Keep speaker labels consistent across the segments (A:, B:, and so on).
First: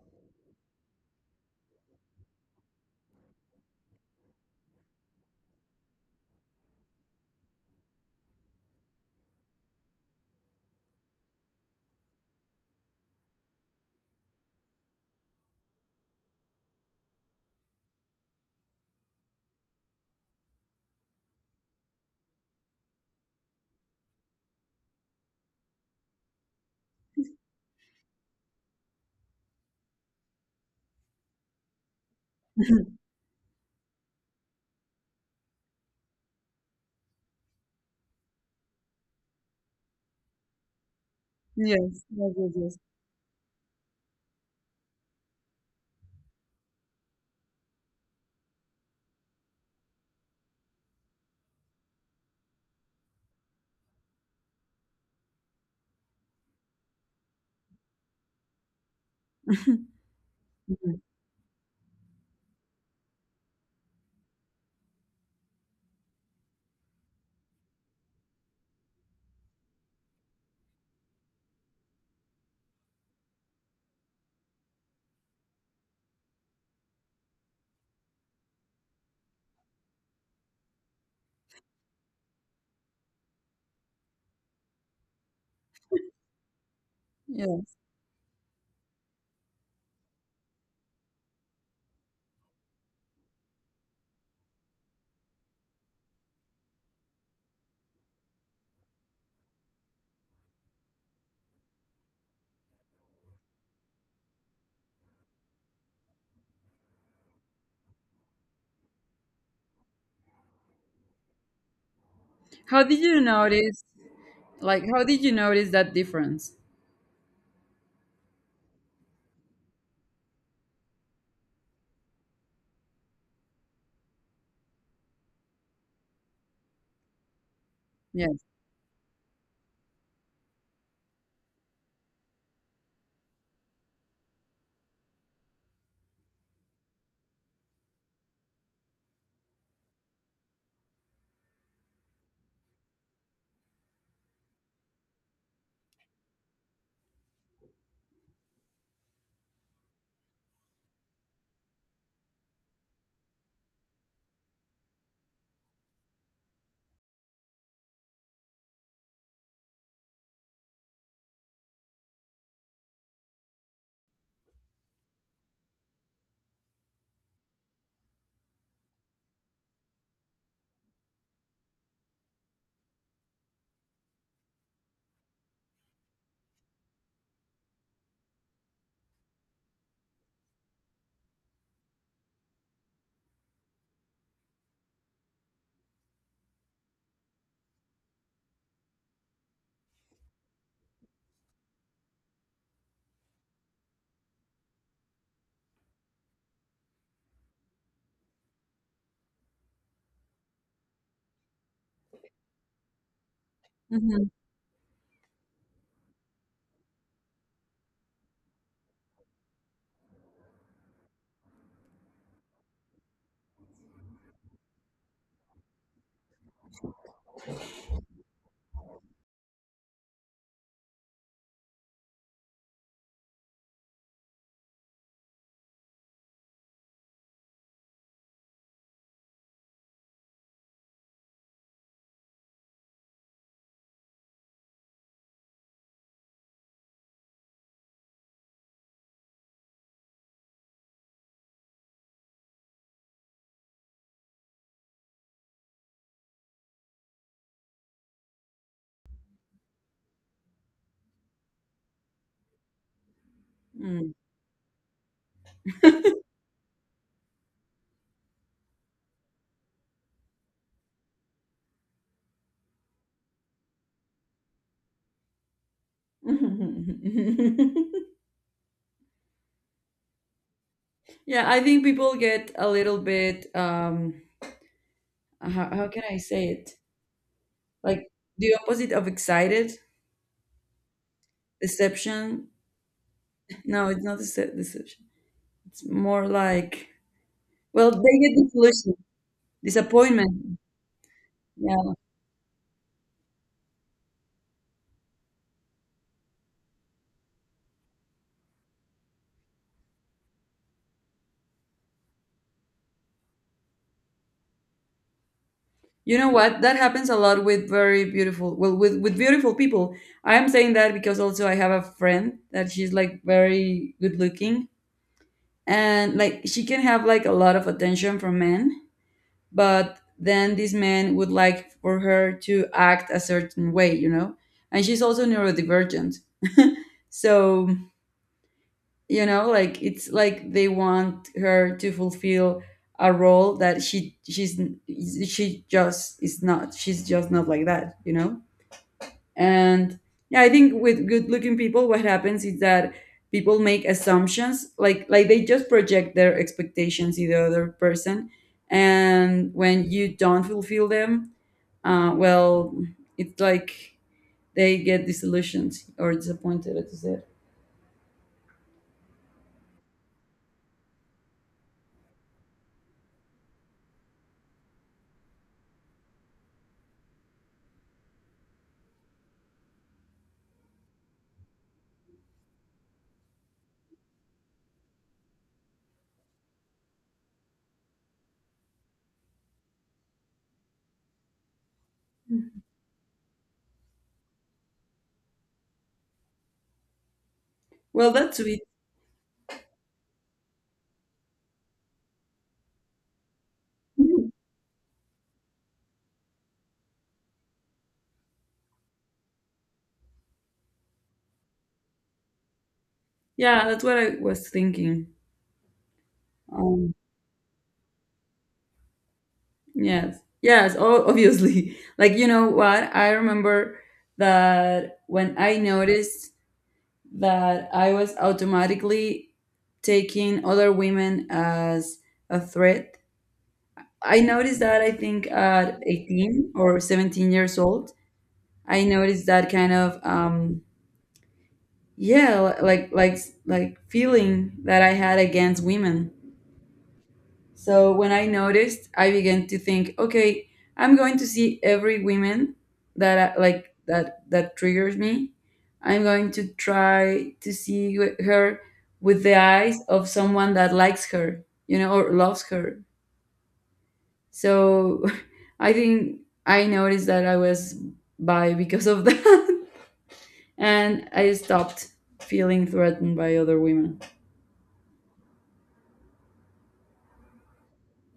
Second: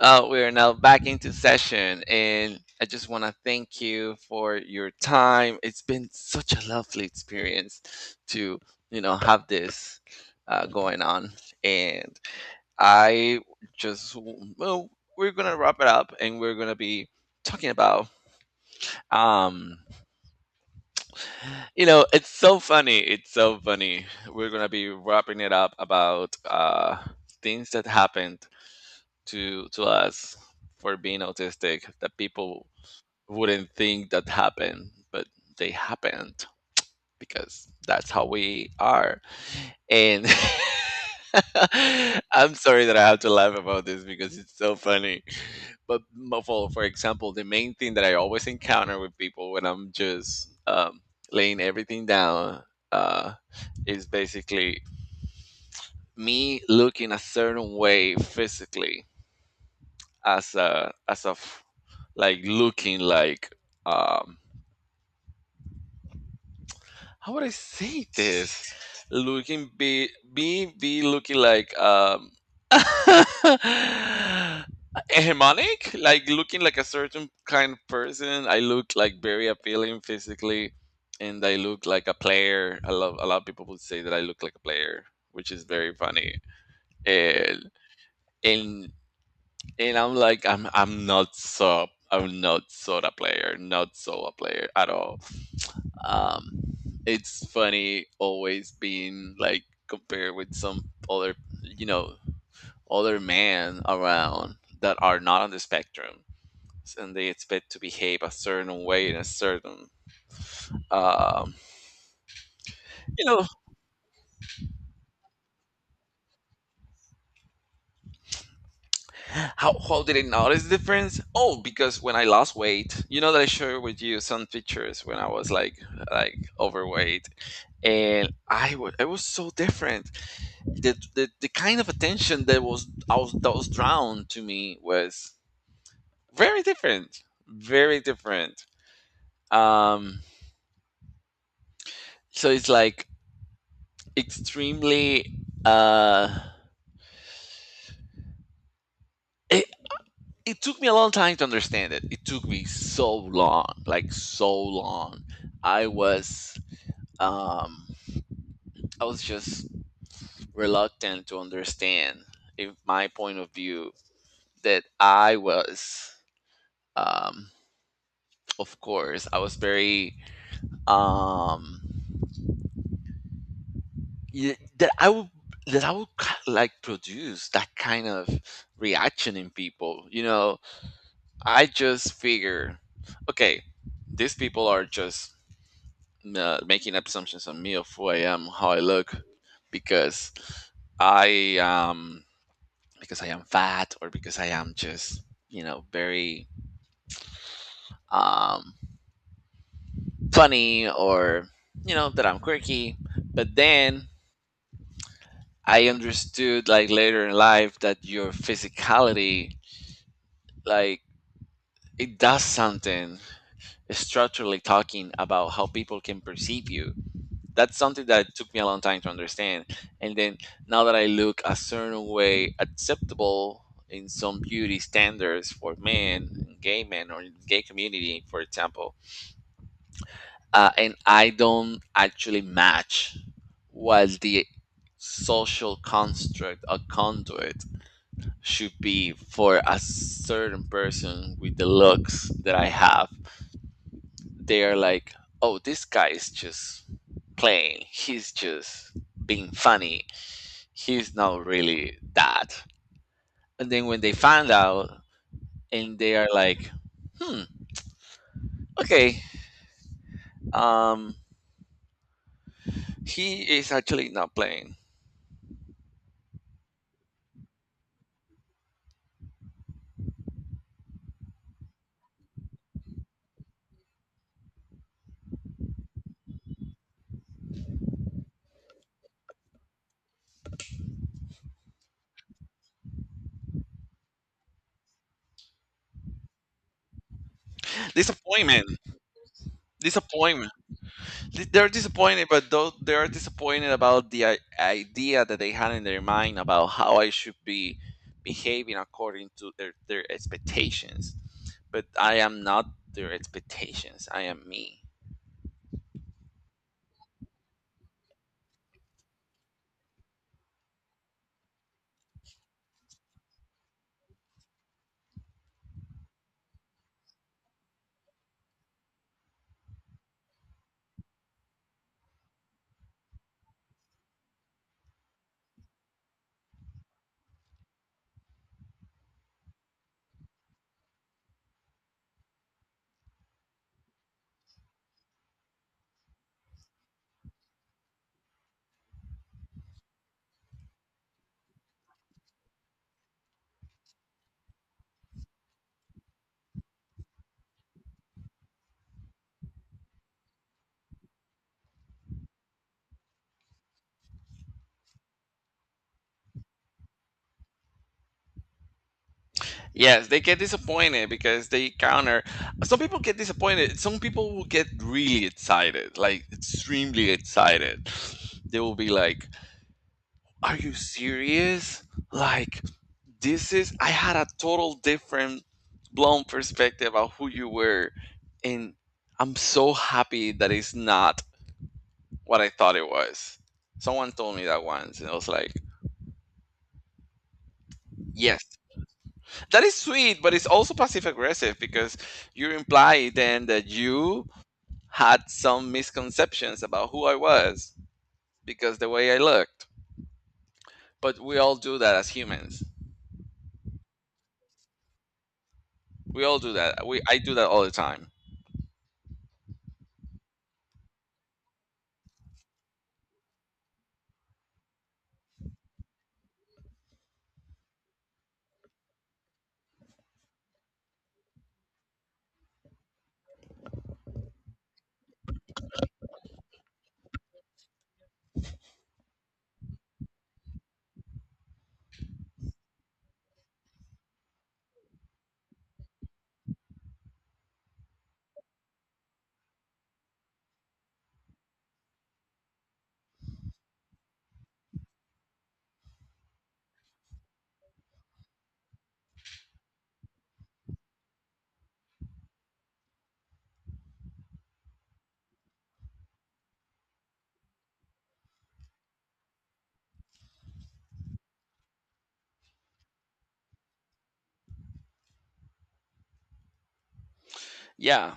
A: We are now back into session, and I just want to thank you for your time. It's been such a lovely experience to have this going on, and I just well, we're gonna wrap it up, and we're gonna be talking about, um it's so funny, we're gonna be wrapping it up about, things that happened to us for being autistic that people wouldn't think that happened, but they happened because that's how we are. And
B: Yes, yes, yes,
A: I'm
B: yes.
A: sorry that I have to laugh about this because it's so funny. But for example, the main thing that I always encounter with people when I'm just, laying everything down, uh, is basically me looking a certain way physically, as a
B: Mhm.
A: as of, like looking like, um how would I say this? Looking be looking like, hegemonic, like looking like a certain kind of person. I look like very appealing physically, and I look like a player. I love a lot of people would say that I look like a player, which is very funny.
B: Yeah.
A: And and and I'm like, I'm not so, a player, not so a player at all. Um, it's funny, always being like compared with some other you know other men around that are not on the spectrum, and they expect to behave a certain way in a certain, um
B: How did you
A: you know
B: notice, how did you notice that difference?
A: how did I notice the difference? Oh, because when I lost weight, you know that I shared with you some pictures, when I was like, overweight, and
B: Yes.
A: I was so different. The kind of attention that was, I was that was drawn to me was very different, very different. Um, so it's like extremely. Uh, it it took me a long time to understand it. It took me so long, like so long. I was, um, I was just reluctant to understand, if my point of view, that I was, um, of course I was very, um that I would, like, produce that kind of reaction in people. I just figure, okay, these people are just, making assumptions on me of who I am, how I look, because I because I am fat, or because I am just, very, um funny, or you know that I'm quirky. But then
B: Hmm.
A: I understood, like later in life, that your physicality, like, it does something structurally, talking about how people can perceive you. That's something that took me a long time to understand. And then now that I look a certain way acceptable in some beauty standards, for men, gay men, or gay community, for example, and I don't actually match what the social construct or conduit should be for a certain person with the looks that I have. They are like, oh, this guy is just playing. He's just being funny. He's not really that. And then when
B: Mm.
A: they find out, and they are like, hmm, okay, um, he is actually not playing.
B: Yeah, I think people get a little bit, how can I say it? Like the opposite of excited. Deception. No, it's not deception. It's more like, well, they get
A: Disappointment.
B: disillusioned.
A: Disappointment.
B: Disappointment.
A: They're
B: Yeah.
A: disappointed, but though they're disappointed about the idea that they had in their mind about how I should be behaving according to their expectations. But I am not their expectations. I am me.
B: You know what? That happens a lot with very beautiful, well, with beautiful people. I am saying that because also I have a friend that she's like very good looking, and like she can have like a lot of attention from men, but then these men would like for her to act a certain way, you know? And she's also neurodivergent. So, you know, like it's like they want her to fulfill a role that she's she just is not, she's just not like that, you know. And yeah, I think with good looking people what happens is that people make assumptions, like they just project their expectations in the other person, and when you don't fulfill them, well, it's like they get disillusioned or disappointed, as you said.
A: Yes, they get disappointed because they counter. Some people get disappointed. Some people will get really excited, like extremely excited. They will be like, are you serious? Like, this is, I had a total different blown perspective of who you were. And I'm so happy that it's not what I thought it was. Someone told me that once, and I was like,
B: Well,
A: yes,
B: that's it.
A: that is sweet, but it's also passive aggressive because you imply then that you had some misconceptions about who I was because the way I looked. But we all do that as humans.
B: Yeah, that's what I was thinking.
A: We all do that.
B: Um,
A: We I do that all the time.
B: Yes, yes, oh, obviously. Like, you know what? I remember that when I noticed that I was automatically taking other women as a threat, I noticed that I think at 18 or 17 years old. I noticed that kind of, yeah, like feeling that I had against women. So when I noticed, I began to think, okay, I'm going to see every woman that I that triggers me. I'm going to try to see her with the eyes of someone that likes her, you know, or loves her. So I think I noticed that I was bi because of that, and I stopped feeling threatened by other women.
A: Yeah,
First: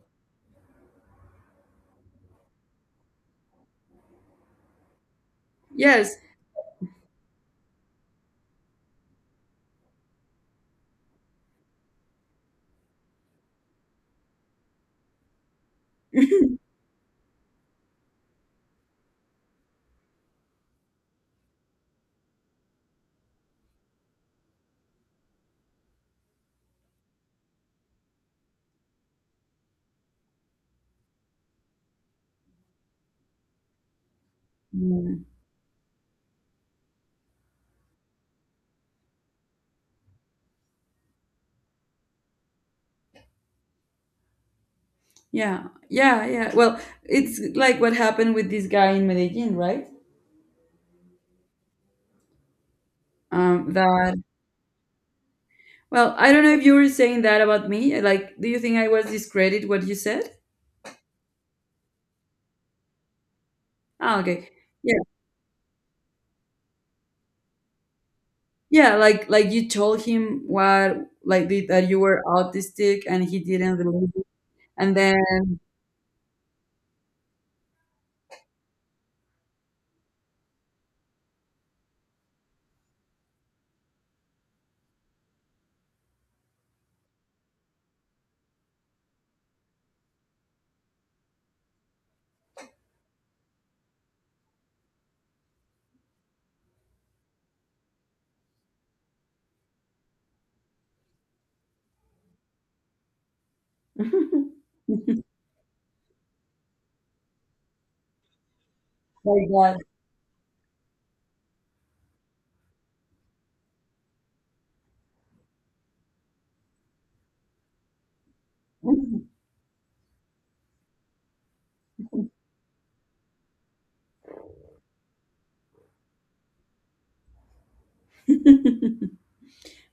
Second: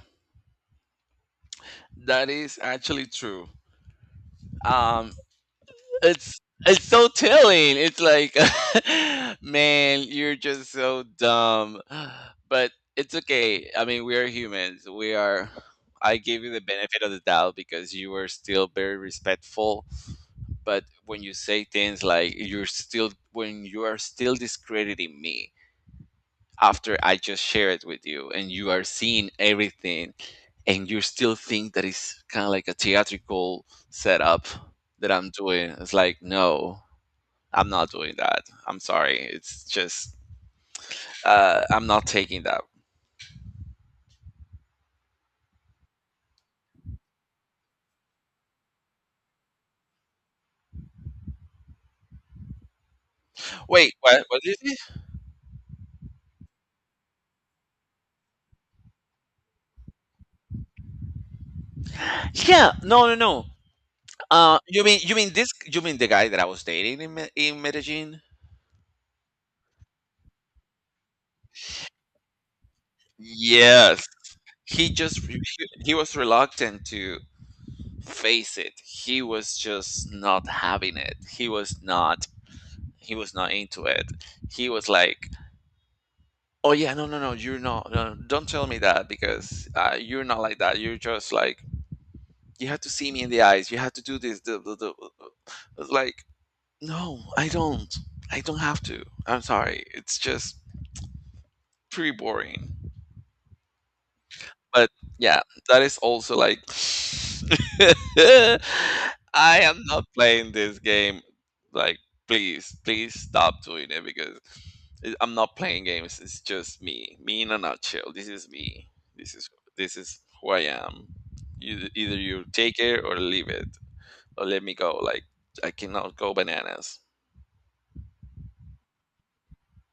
A: that is actually true. Um,
B: Yes.
A: it's it's so telling. It's like, man, you're just so dumb. But it's okay. I mean, we are humans. We are. I give you the benefit of the doubt because you were still very respectful. But when you say things like, when you are still discrediting me, after I just share it with you and you are seeing everything, and you still think that it's kind of like a theatrical setup that
B: Yeah.
A: I'm doing. It's like, no, I'm not doing that. I'm sorry. It's just, I'm not taking that.
B: Yeah, yeah, yeah. Well, it's like what happened with this guy in Medellin, right?
A: Wait,
B: That,
A: what? What did.
B: well, I don't know if you were saying that about me. Like, do you think I was discredit what you said?
A: Yeah, no, no, no.
B: Ah, okay.
A: You mean,
B: Yeah,
A: this? You mean the guy that I was dating in in Medellin?
B: yeah, like you told him what like that you were autistic and he didn't
A: Yes,
B: believe it.
A: he
B: And then
A: just he, he was reluctant to face it. He was just not having it. He was not into it. He was like, oh, yeah, no, no, no, you're not. No, no, don't tell me that because, you're not like that. You're just like, you have to see me in the eyes, you have to do this, the. It's like, no, I don't have to. I'm sorry, it's just pretty boring. But yeah, that is also like,
B: like
A: I am
B: that.
A: not playing this game. Like, please, please stop doing it because I'm not playing games. It's just me, in a nutshell. This is me. This is this is who I am. Either you take it or leave it, or let me go. Like, I cannot go bananas.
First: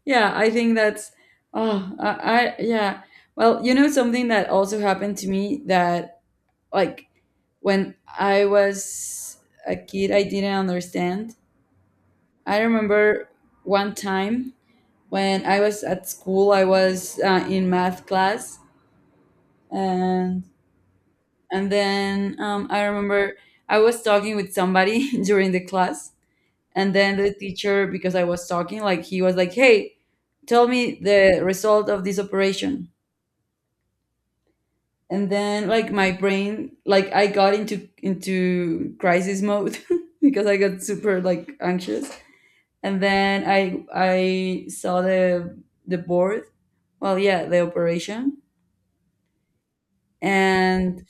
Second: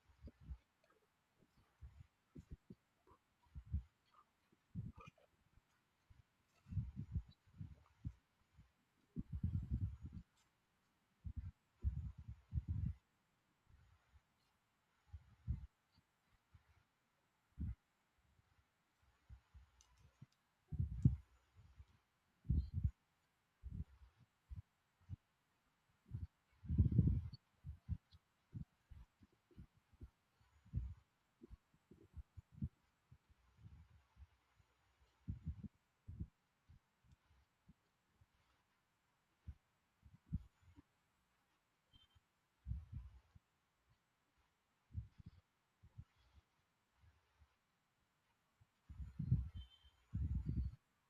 B: Yeah, I think that's oh, I yeah. Well, you know something that also happened to me that, like when I was a kid, I didn't understand. I remember one time when I was at school, I was in math class. And then I remember I was talking with somebody during the class, and then the teacher, because I was talking, like he was like, "Hey, tell me the result of this operation." And then like my brain, like I got into crisis mode because I got super like anxious, and then I saw the board, well, yeah, the operation. And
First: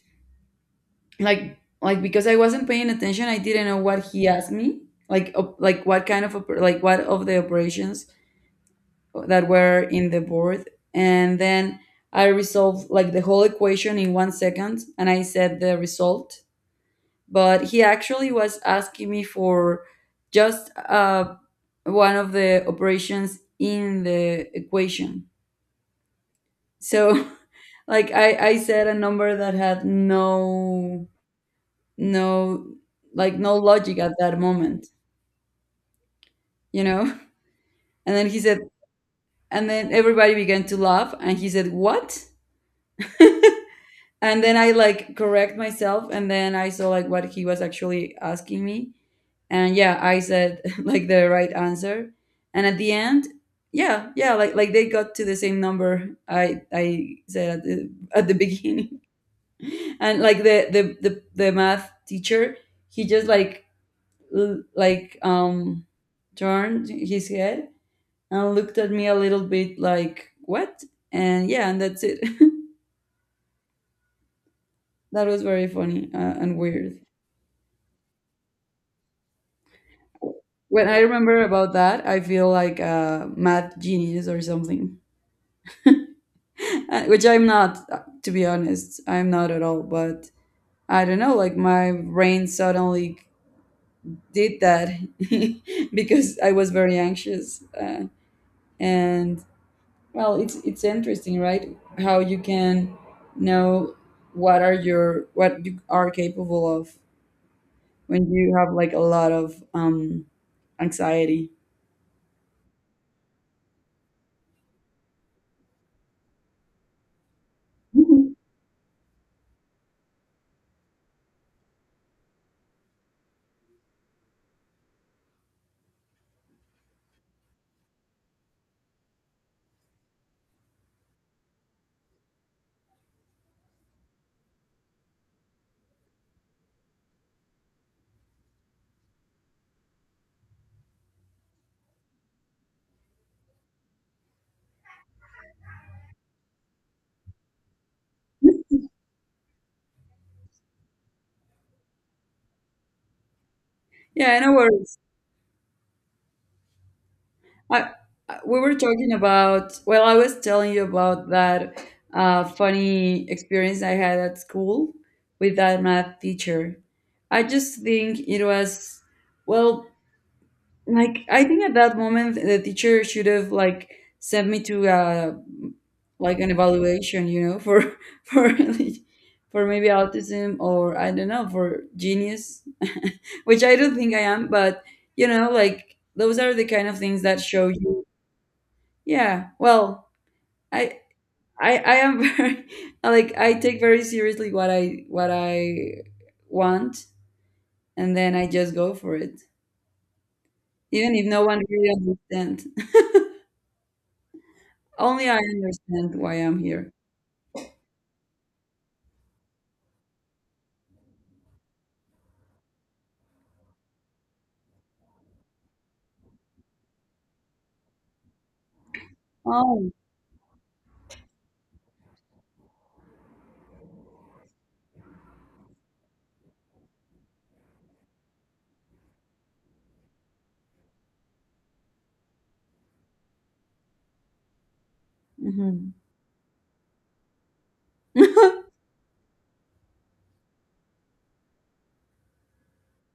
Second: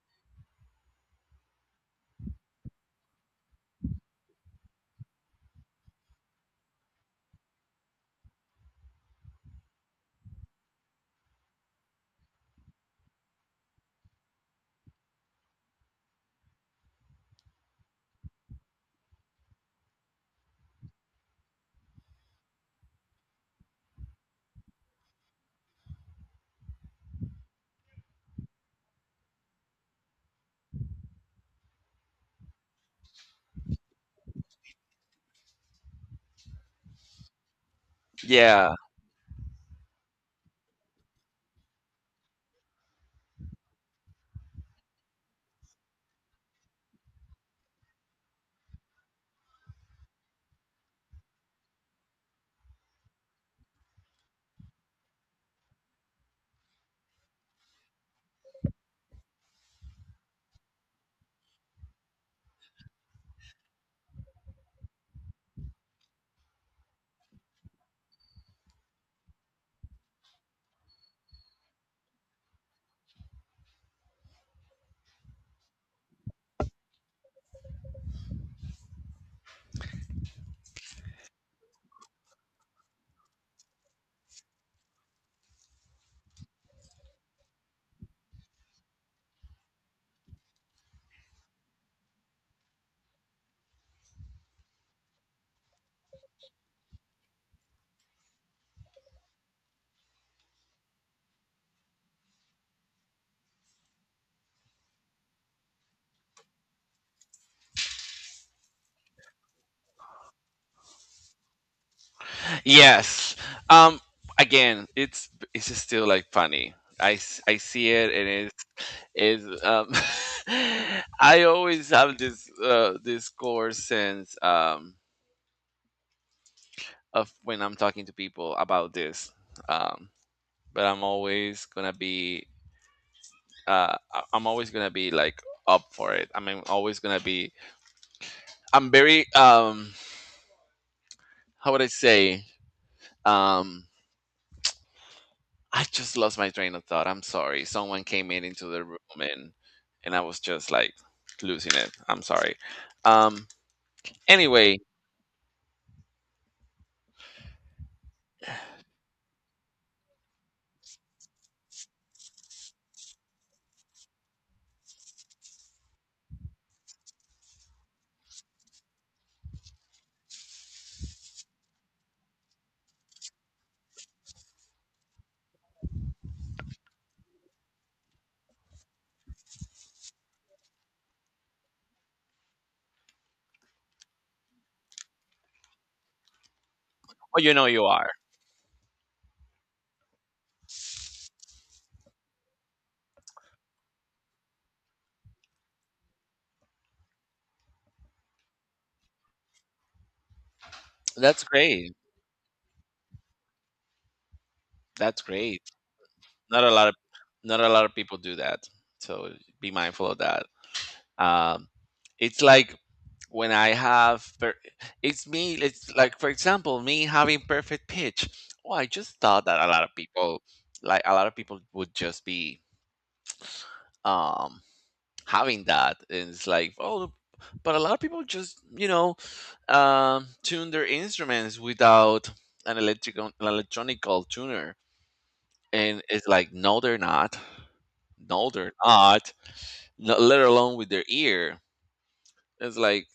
B: like because I wasn't paying attention, I didn't know what he asked me, like like what kind of like what of the operations that were in the board. And then I resolved like the whole equation in 1 second, and I said the result, but he actually was asking me for just one of the operations in the equation. So like I said a number that had no like no logic at that moment, you know? And then he said,
A: Yeah.
B: and then everybody began to laugh, and he said, "What?" And then I like correct myself, and then I saw like what he was actually asking me, and yeah, I said like the right answer. And at the end, yeah, yeah, like they got to the same number I said at the beginning. And like the math teacher, he just like like turned his head and looked at me a little bit like, what? And yeah, and that's it. That was very funny, and weird. When I remember about that, I feel like a math genius or something. Which I'm not, to be honest. I'm not at all. But I don't know, like my brain suddenly did that because I was very anxious. And, well, it's interesting, right? How you can know what are your what you are capable of when you have like a lot of anxiety.
A: Yes. Um. Again, it's just still like funny. I see it, and
B: Mhm.
A: it's is I always have this, this core sense, of when I'm talking to people about this, um, but I'm always gonna be, I'm always gonna be like up for it. I mean, always gonna be. I'm very, how would I say? Um, I just lost my train of thought. I'm sorry. Someone came in into the room, and I was just like losing it. I'm sorry. Um,
B: Yeah, I know where.
A: anyway,
B: I, we were talking about, well, I was telling you about that funny experience I had at school with that math teacher. I just think it was, well, like, I think at that moment the teacher should have, like, sent me to, like, an evaluation, you know, for, for, for maybe autism or I don't know, for genius. Which I don't think I am, but, you know, like, those are the kind of things that
A: well, you know
B: show
A: you
B: you.
A: are.
B: Yeah, well, I I am very like I take very seriously what I want, and then I just go for it. Even if
A: That's
B: no one really
A: great.
B: understands.
A: That's
B: Only I
A: great.
B: understand why I'm
A: Not a lot
B: here.
A: of Not a lot of people do that. So be mindful of that. Um, it's like when I have it's me. It's like, for example, me having perfect pitch. Well, I just thought that a lot of
B: Oh.
A: people, a lot of people would just be, um having that, and it's like, oh, but a lot of people just, tune their instruments without an electronical tuner,
B: Hmm.
A: and it's like, no, they're not. No, they're not. No, let alone with their ear. It's like,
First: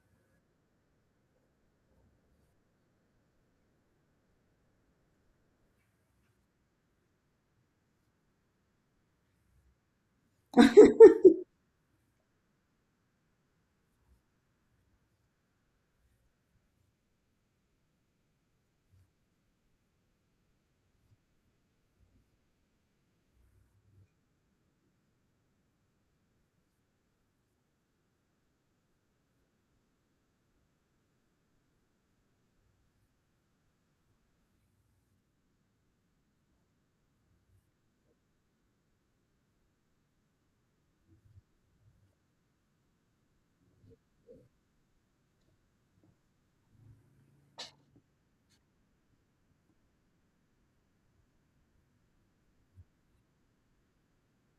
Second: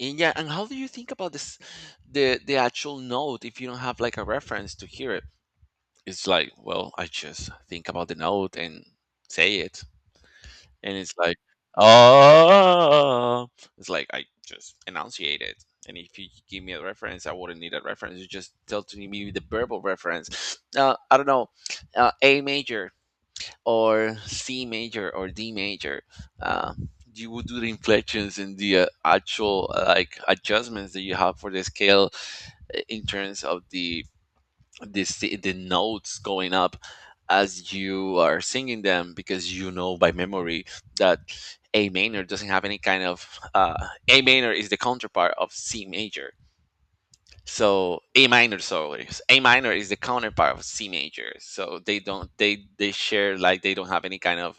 A: and yeah. And how do you think about this, the actual note, if you don't have like a reference to hear it? It's like, well, I just think about the note and say it, and it's like, oh, it's like I just enunciate it. And if you give me a reference, I wouldn't need a reference. You just tell to me the verbal reference. I don't know, A major. Or C major or D major, uh, you would do the inflections, and the, actual, like, adjustments that you have for the scale, in terms of the, the notes going up as you are singing them, because you know by memory that A minor doesn't have any kind of, A minor is the counterpart of C major. So A minor, sorry, A minor is the counterpart of C major. So they don't, they share, like, they don't have any kind of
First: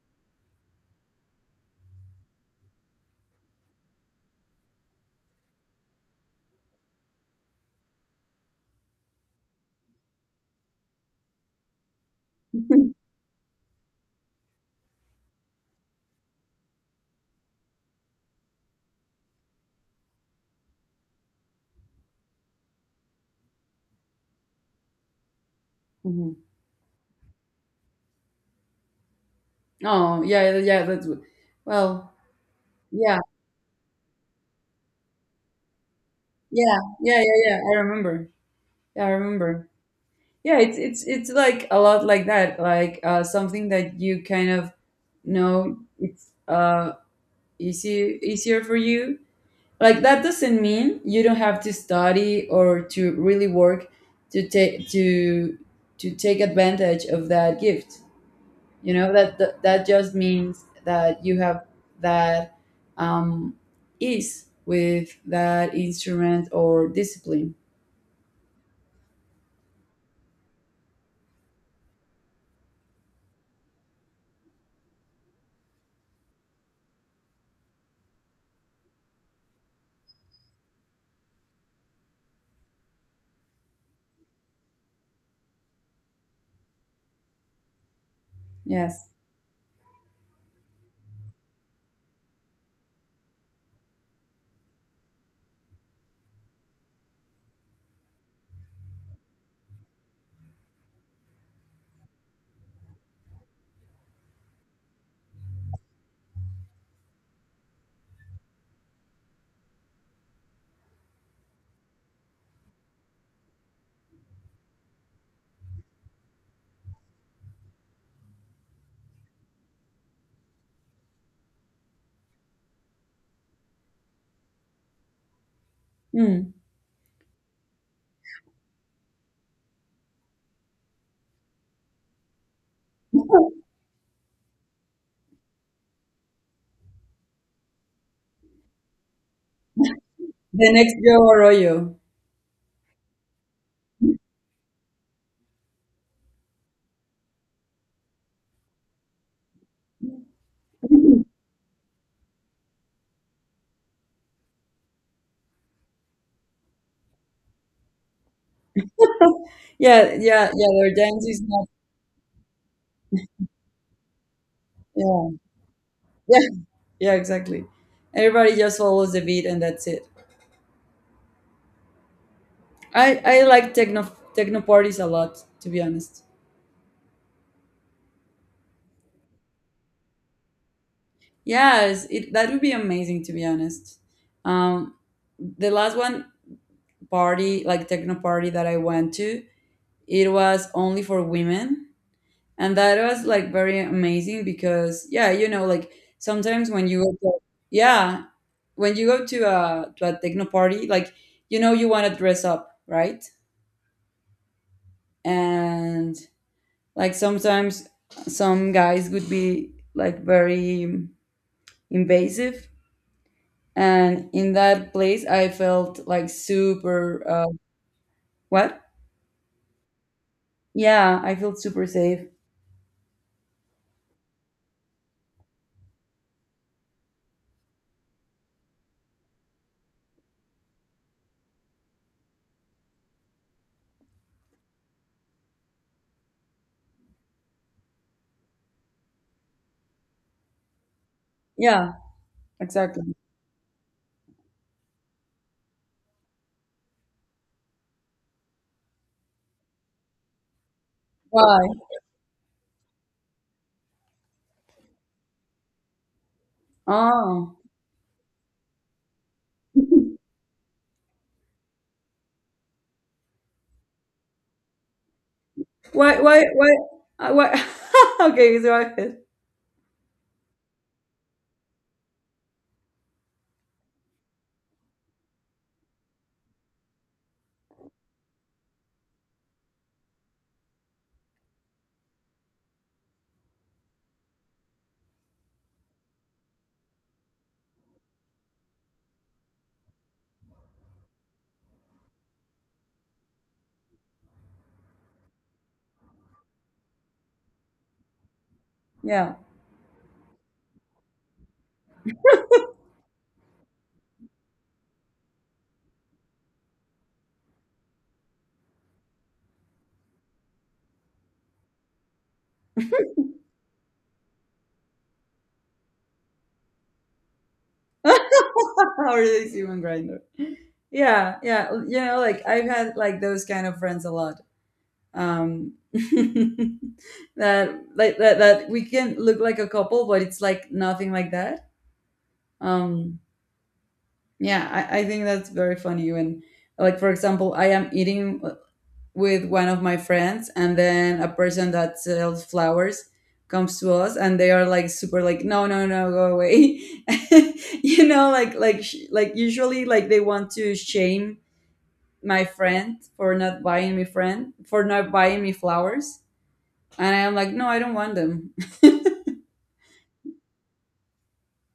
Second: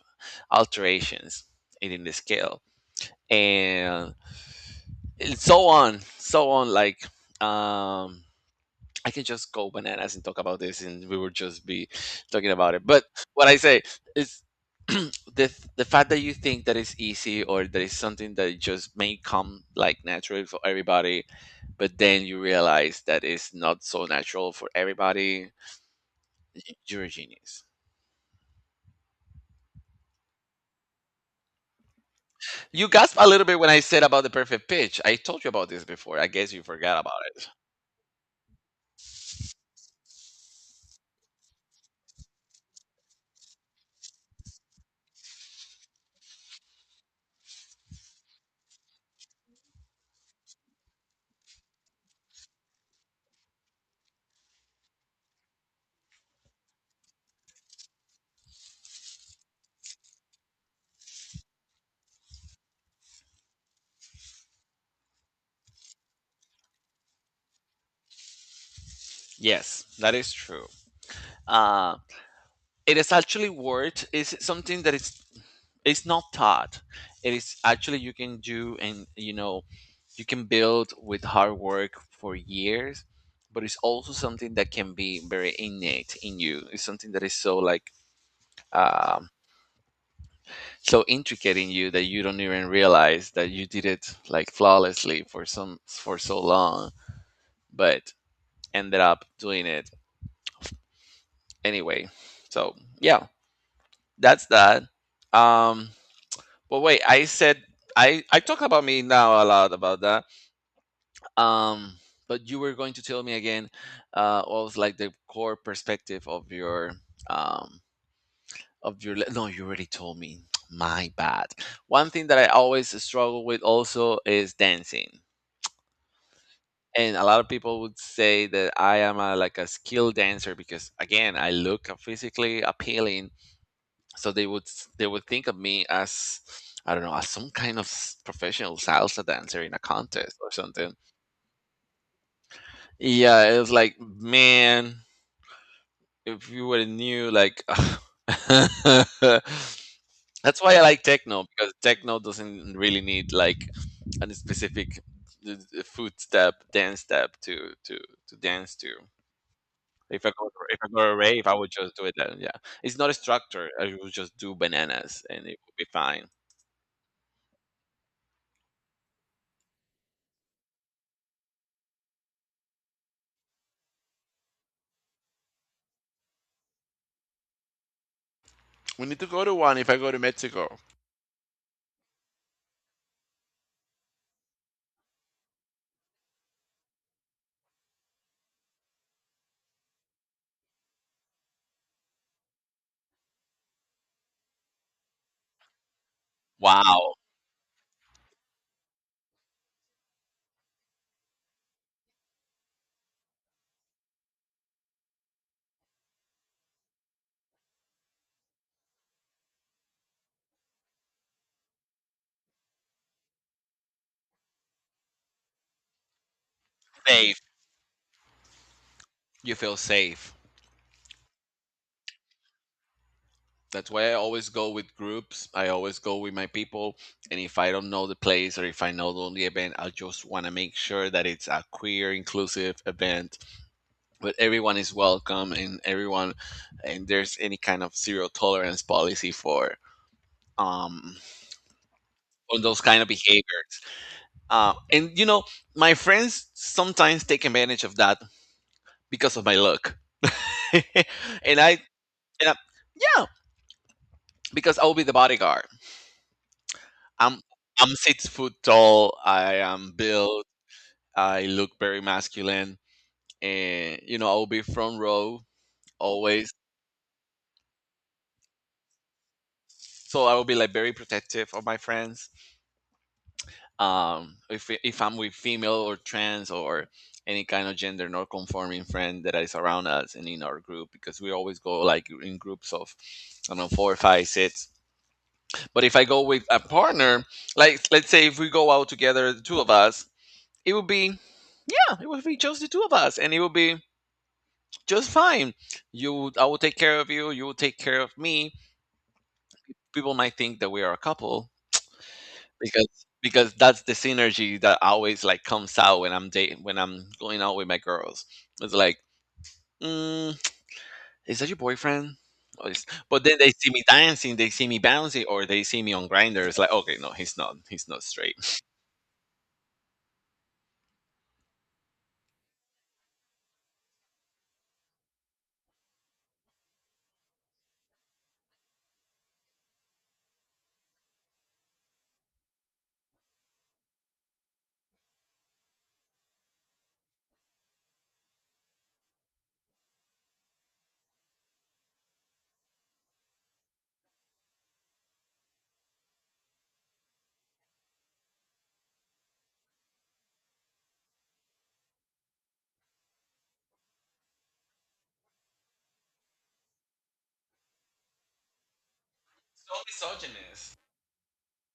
A: alterations in the scale, and so on, so on. Like, um, I can just go bananas and talk about this, and we would just be talking about it. But what I say is. the, the fact that you think that it's easy, or that it's something that just may come like naturally for everybody, but then you realize that it's not so natural for everybody.
B: Hmm.
A: You're a genius.
B: Oh, yeah, yeah, yeah, that's well,
A: You gasped
B: yeah.
A: a little bit when I said about the perfect pitch. I told you about this before. I guess you
B: Yeah,
A: forgot
B: yeah,
A: about it.
B: yeah, yeah. I remember. Yeah, I remember. Yeah, it's like a lot like that, like something that you kind of know, it's easy easier for you. Like that doesn't mean you don't have to study or to really work to take to to take advantage of that gift, you know that that just means that you have that um ease with that instrument or discipline.
A: Yes, that is true. Uh, it is actually worth. It's something that is it's not taught. It is actually you can do, and you know you can build with hard work for years. But it's also something that can be very innate in you. It's something that is so like
B: Yes.
A: um, so intricate in you that you don't even realize that you did it like flawlessly for some for so long but ended up doing it anyway, so yeah, that's that. um but wait, I said, I talk about me now a lot about that. um but you were going to tell me again, what was like the core perspective um of your no, you already told me my bad. One thing that I always struggle with also is dancing,
B: Mm.
A: and a lot of people would say that I am a, like a skilled dancer because again I look physically appealing. So they would they would think of me as, I don't know, as some kind of professional salsa dancer in a contest or
B: The
A: something.
B: next Joe Arroyo.
A: Yeah, it was like, man, if you would have knew, like that's why I like techno, because techno doesn't really need like a specific uh, foot step dance step to dance to.
B: Yeah,
A: If I go
B: yeah, yeah, their
A: to a
B: dance is
A: rave, I
B: not
A: would just do it then. Yeah, it's not a structure. I would just do bananas,
B: yeah.
A: and it would be fine.
B: Yeah, yeah. Exactly, everybody just follows the beat and that's it. I like techno techno parties a lot, to be honest.
A: We need to go to one if I go to Mexico.
B: Yes, it that would be amazing, to be honest. Um, the last one party, like techno party that I went to, it was only for women, and that was like very amazing because yeah, you know, like sometimes when you
A: Wow,
B: go to, yeah, when you go to a techno party, like you know you want to dress up, right? And like sometimes some guys would be like very invasive, and in that place I felt like super
A: safe.
B: what?
A: You feel safe.
B: Yeah, I felt super safe.
A: That's why I always go with groups. I always go with my people. And if I don't know the place or if I know the only event, I just want to make sure that it's a queer inclusive event. But everyone is welcome and everyone, and there's any kind of zero tolerance policy for um
B: Yeah,
A: on those kind
B: exactly.
A: of behaviors. And you know, my friends sometimes take advantage of that because of my look. And I,
B: Why?
A: and I- yeah, because I'll be the bodyguard. I'm
B: Oh.
A: I'm 6 foot tall. I am built. I look very masculine, and you know, I will be front row
B: Why, why,
A: always.
B: why? Why? Okay, so I feel,
A: So I will be like very protective of my friends, if I'm with female or trans or any kind of gender non conforming friend that is around us and in our group, because we always go like in groups of, I don't know, four five six. But if I go with a partner, like let's say if we go out together, the two of us, it would be, yeah, it would be just the two of us, and it would be just fine. You, I will take care of you, you will take care of me.
B: yeah.
A: People might think that we are a couple because that's the synergy that always like comes out when I'm dating, when I'm going out with my girls. It's like, mm, is that your boyfriend? But then they see me dancing, they see me bouncing, or they see me on Grindr. It's like, okay, no, he's not straight. So
B: Or this human grinder. Yeah, yeah, you know, like I've had like those kind of friends a lot. um that like that, that we can look like a couple but it's like nothing like that. Um, yeah, I think that's very funny when, like, for example, I am eating with one of my friends, and then a person that sells flowers comes to us, and they are like super like, no, no, no, go away. You know, like like usually like they want to shame my friend for not buying me friend for not buying me flowers, and I am like, no, I don't want them.
A: misogynist.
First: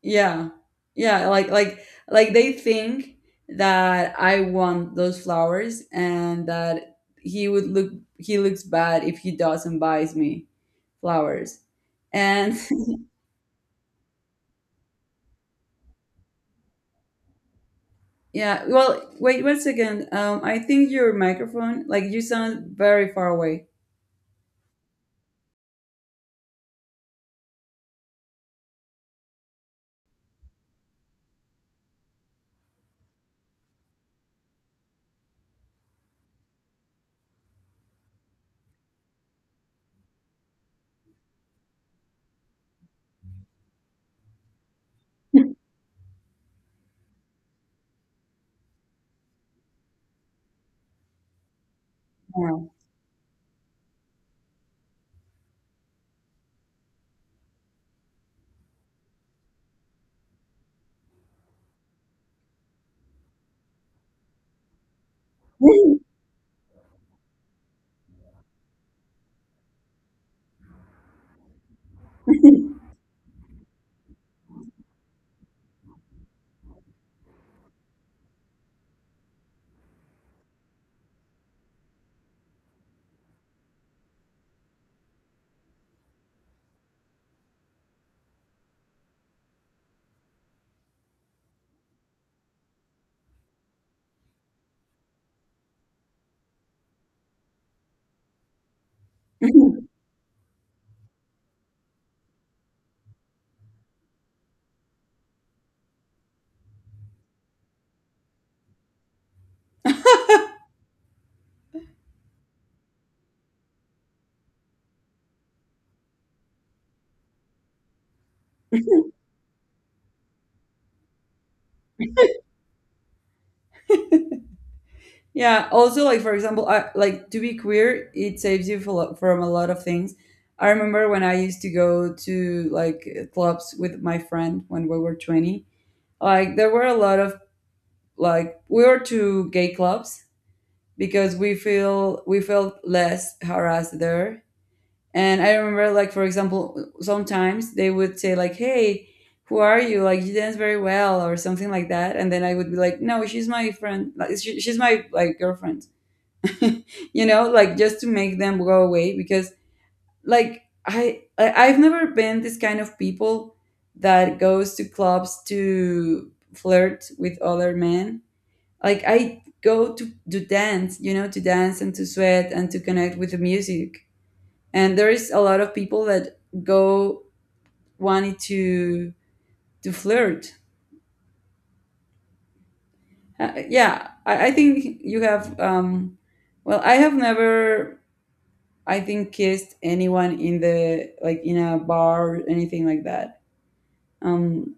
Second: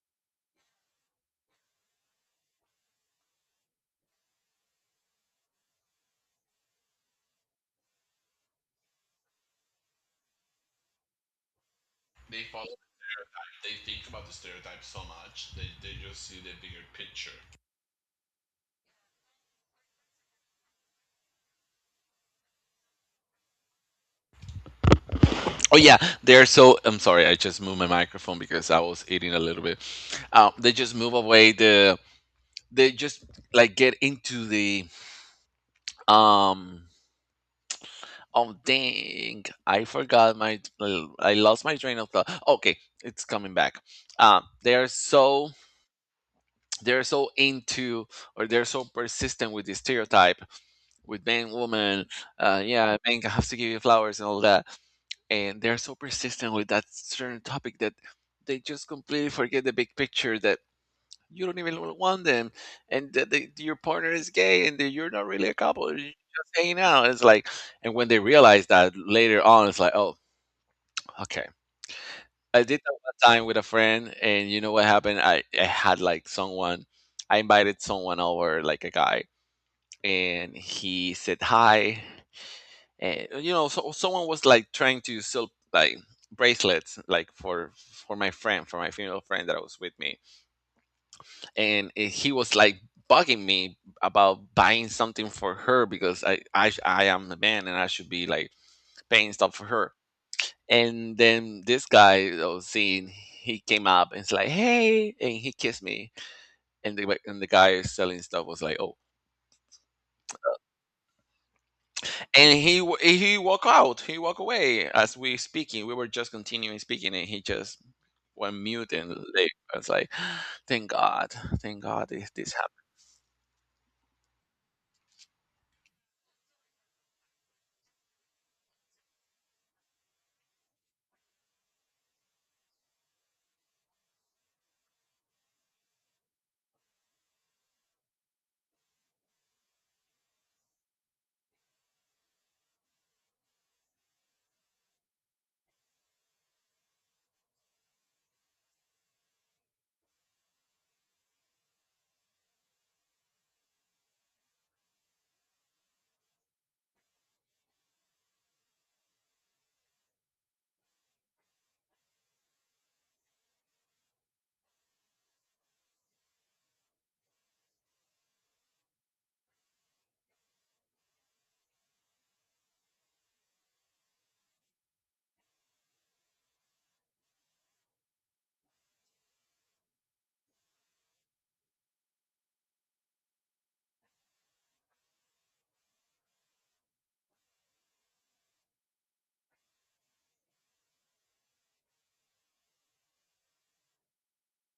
B: Yeah. Yeah, like they think that I want those flowers and that he would look he looks bad if he doesn't buys me flowers.
A: They
B: And
A: follow, they think about the stereotype so much, they just see the bigger picture.
B: yeah, well, wait one second. Um, I think your microphone, like, you sound very far away.
A: Oh yeah, they're so. I'm sorry, I just moved my microphone because I was eating a little bit. They just move away the. They just like get into the. Um. Oh dang! I forgot my. I lost my train of thought. Okay, it's coming back. They are so they're so into, or they're so persistent with the stereotype with man woman. Yeah, man has to give you flowers and all that, and they're so persistent with that certain topic that they just completely forget the big picture, that you don't even want them, and your partner is gay, and you're not really a couple.
B: Yeah.
A: You're just hanging out. It's like, and when they realize that later on, it's like, oh, okay. I did that one time with a friend, and you know what happened? I had like someone, I invited someone over, like a guy, and he said hi. And you know, so someone was like trying to sell like bracelets, like for my friend, for my female friend that was with me. And eh, he was like bugging me about buying something for her because I I am the man and I should be like paying stuff for her. And then this guy that I was seeing, he came up and it's like, hey, and he kissed me. And the like, and the guy selling stuff was like, oh, and he he walked out, he walked away as we speaking. We were just continuing speaking, and he just went mute and left. I was like, thank God, thank God, this.
B: Yeah. Also, like for example, I, like to be queer, it saves you from a lot of things. I remember when I used to go to like clubs with my friend when we were 20. Like there were a lot of like we were to gay clubs because we felt less harassed there. And I remember, like for example, sometimes they would say like, "Hey, who are you? Like you dance very well," or something like that. And then I would be like, "No, she's my friend. Like, she's my like girlfriend." You know, like just to make them go away because like I I've never been this kind of people that goes to clubs to flirt with other men. Like I go to dance, you know, to dance and to sweat and to connect with the music. And there is a lot of people that go wanting to flirt. Yeah, I think you have well I have never I think kissed anyone in the like in a bar or anything like that. Um,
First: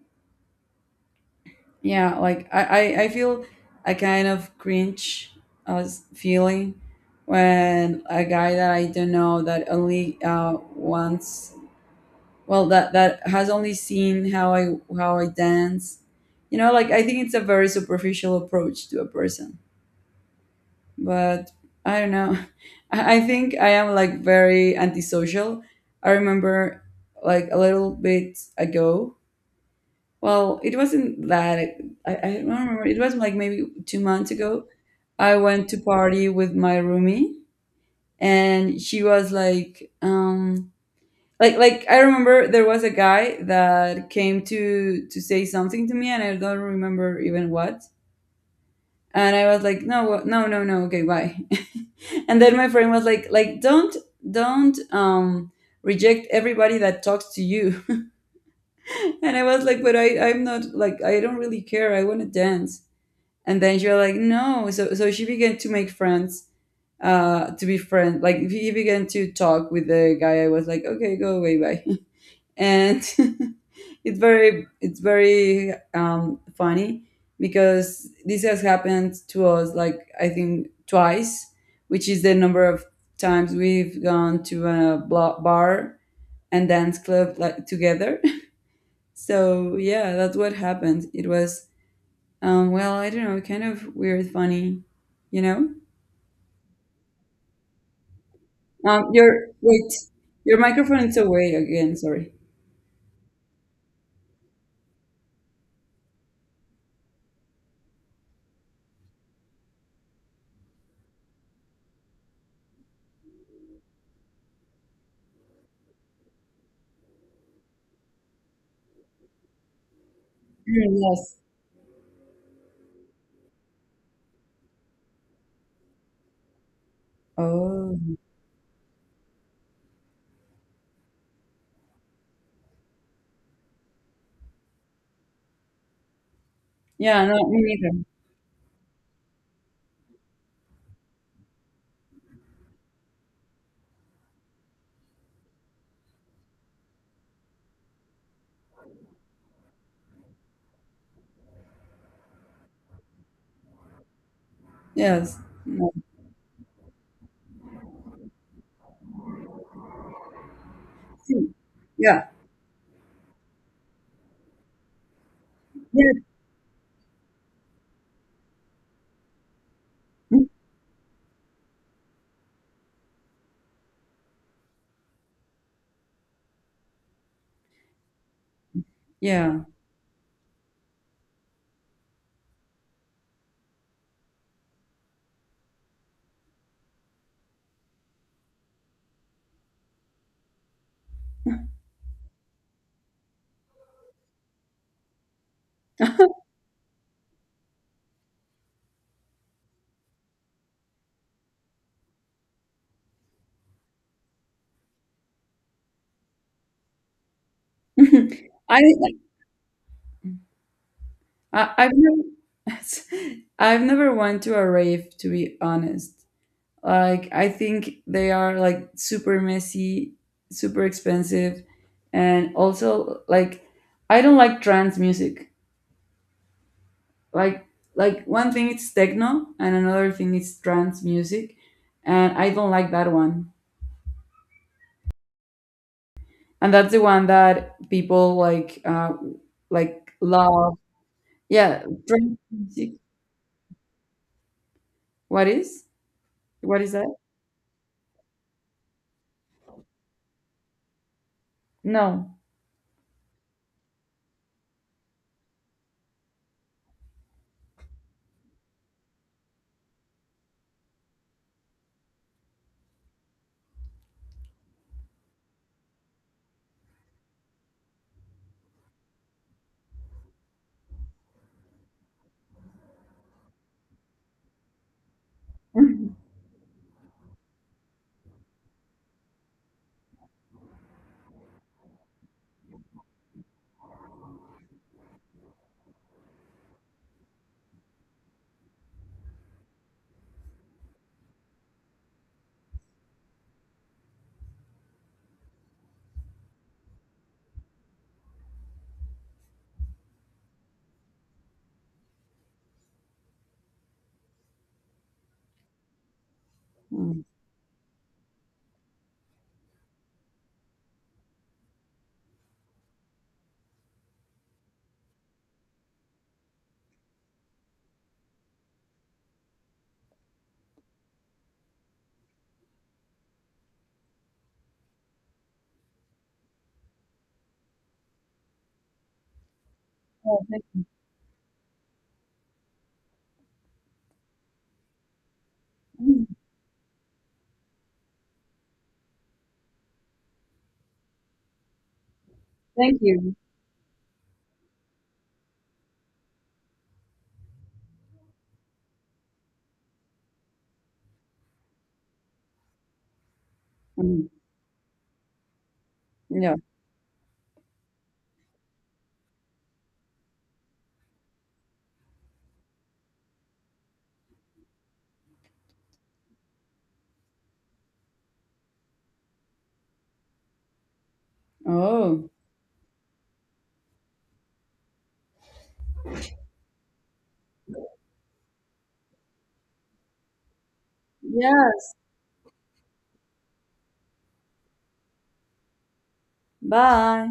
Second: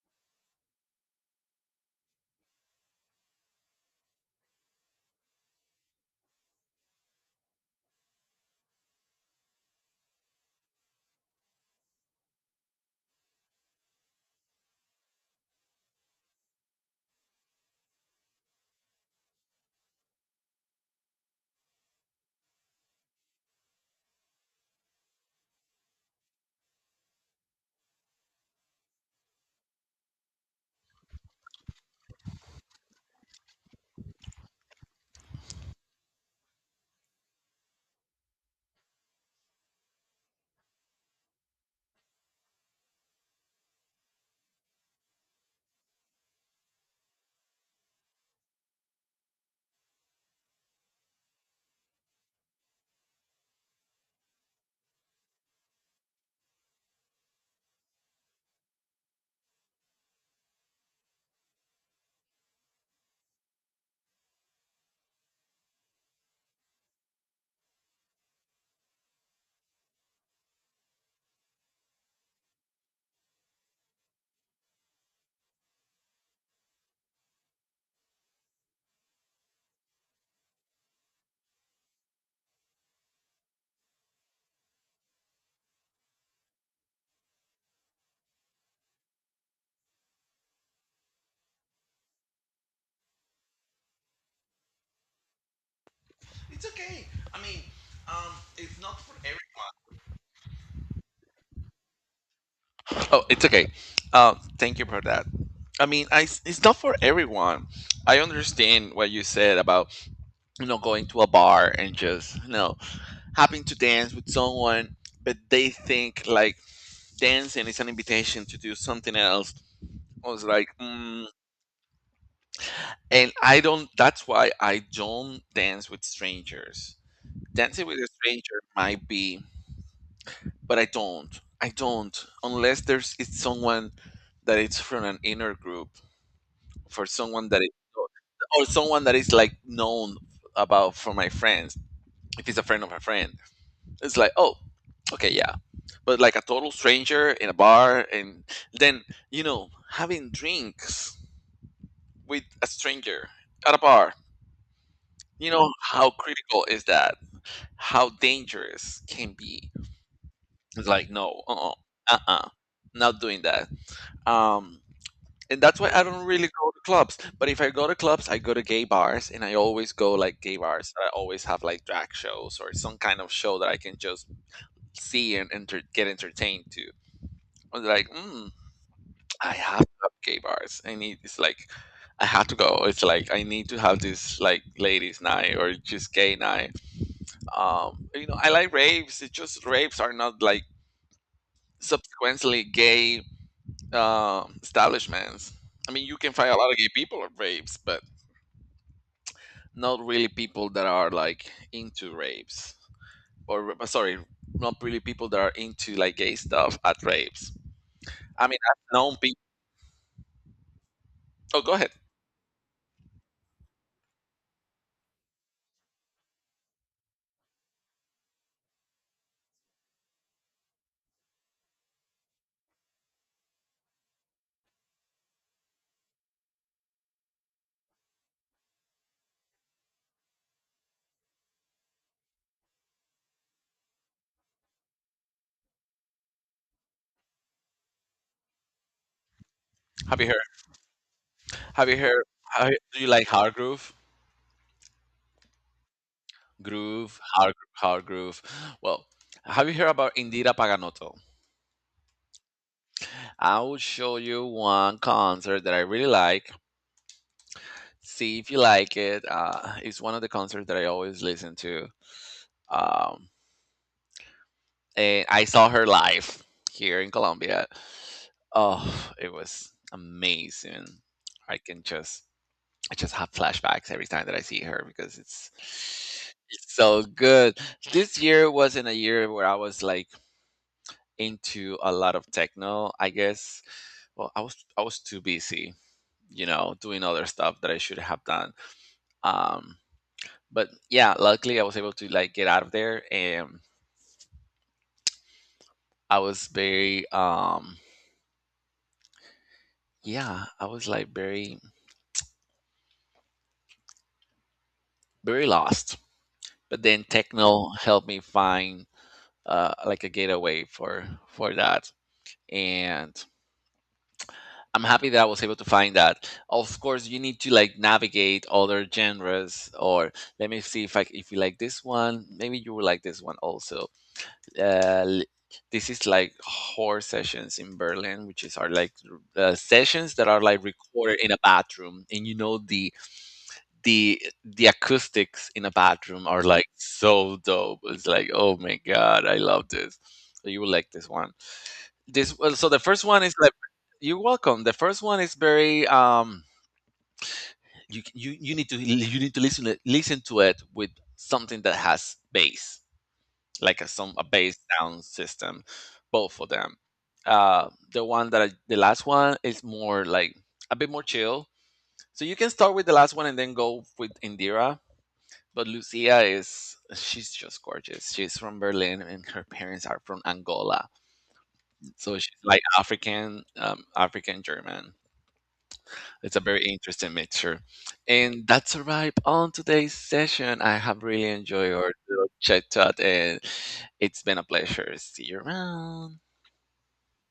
B: yeah, like I feel a kind of cringe as feeling when a guy that I don't know that only once, well that has only seen how I dance. You know, like I think it's a very superficial approach to a person. But I don't know. I think I am like very antisocial. I remember like a little bit ago. Well, it wasn't that. I don't remember. It was like maybe 2 months ago. I went to party with my roomie, and she was like, like I remember there was a guy that came to say something to me, and I don't remember even what. And I was like, no no no no okay bye. And then my friend was like don't reject everybody that talks to you. And I was like, but I'm not like I don't really care I want to dance. And then she was like, no, so she began to make friends to be friends, like he began to talk with the guy. I was like, okay, go away, bye. And it's very funny because this has happened to us like I think twice, which is the number of times we've gone to a bar and dance club like together. So yeah, that's what happened. It was well, I don't know, kind of weird, funny, you know. Your wait, your microphone is away again. Sorry.
A: Oh, it's okay. Thank you for that. I mean, I, it's not for everyone. I understand what you said about, you know, going to a bar and just, you know, having to dance with someone, but they think like dancing is an invitation to do something else. I was like,
B: Mm,
A: mm.
B: yes.
A: And I don't. That's why I don't dance with strangers. Dancing with
B: Oh.
A: a stranger might be, but I don't. I don't, unless there's it's someone that it's from an inner group, for
B: Yeah. No,
A: someone
B: me
A: that is,
B: neither.
A: or someone that is like known about for my friends. If it's a friend of a friend, it's like, oh, okay, yeah. But like a total stranger in a bar, and then, you know, having drinks with a stranger at a bar,
B: Yes.
A: you know
B: Yeah.
A: how critical is that, how dangerous can be. It's like, no, uh-uh,
B: Yeah.
A: uh-uh. Not doing that. um and that's why I
B: Yeah.
A: don't really go to clubs. But if I go to clubs, I go to gay bars, and I always go like
B: Mm.
A: gay bars that I always have like drag shows or some kind of show that I can just see and get entertained to. I'm like, mm, I
B: Yeah.
A: have to have gay bars. I need, it's like I have to go. It's like I need to have this like ladies' night or just gay night. You know, I like raves. It's just raves are not like subsequently gay establishments. I mean, you can find a lot of gay people at raves, but not really people that are like into rapes, or sorry, not really people that are into like gay stuff at rapes. I mean,
B: I, I
A: I've known people. Oh, go ahead.
B: I've never I've never went to a rave, to be honest. Like I think they are like super messy, super expensive, and also like I don't like trance music. Like like one thing it's techno and another thing it's trance music, and I don't like that one. And that's the one that people like
A: have you heard
B: love. Yeah,
A: have you heard
B: drink. Music.
A: do you like hard groove?
B: What is what is that?
A: Hard, hard groove. Well, have you heard about Indira Paganotto?
B: No.
A: I will show you one concert that I really like, see if you like it. Uh, it's one of the concerts that I always listen to. um, and I saw her live here in Colombia. Oh, it was amazing. I can just, I just have flashbacks every time that I see her, because it's so good. This year wasn't a year where I was like into a lot of techno, I guess. Well, I was too busy, you know, doing other stuff that I should have done. Um but yeah, luckily I was able to like get out of there. And I was very yeah, I was like very lost. But then
B: Mm.
A: techno helped me find like a gateway for that, and I'm happy that I was able to find that. Of course, you need to like navigate other genres, or let me see if I, if you like this one, maybe you will like this one also. Uh, l- this is like horror sessions in Berlin, which is are like sessions that are
B: Oh,
A: like
B: thank
A: recorded in a bathroom, and you know the the acoustics in a
B: you.
A: bathroom
B: Mm,
A: are like so dope. It's like, oh my god, I love this. So you will like this one. This, well, so the
B: thank
A: first one is
B: you.
A: like you're welcome. The first one is very you need to listen to it with something that has bass, like a some a
B: Mm.
A: bass sound system, both of
B: Yeah.
A: them. The one that I, the last one is more like a bit more chill. So you can start with the last one and then go with Indira. But Lucia is, she's just gorgeous. She's from Berlin and her parents are from Angola. So
B: Oh.
A: she's like African, African German. It's a very interesting mixture. And that's a wrap on today's session. I have really enjoyed our
B: Yes.
A: little chat, and it's been a pleasure. See you around.
B: Bye.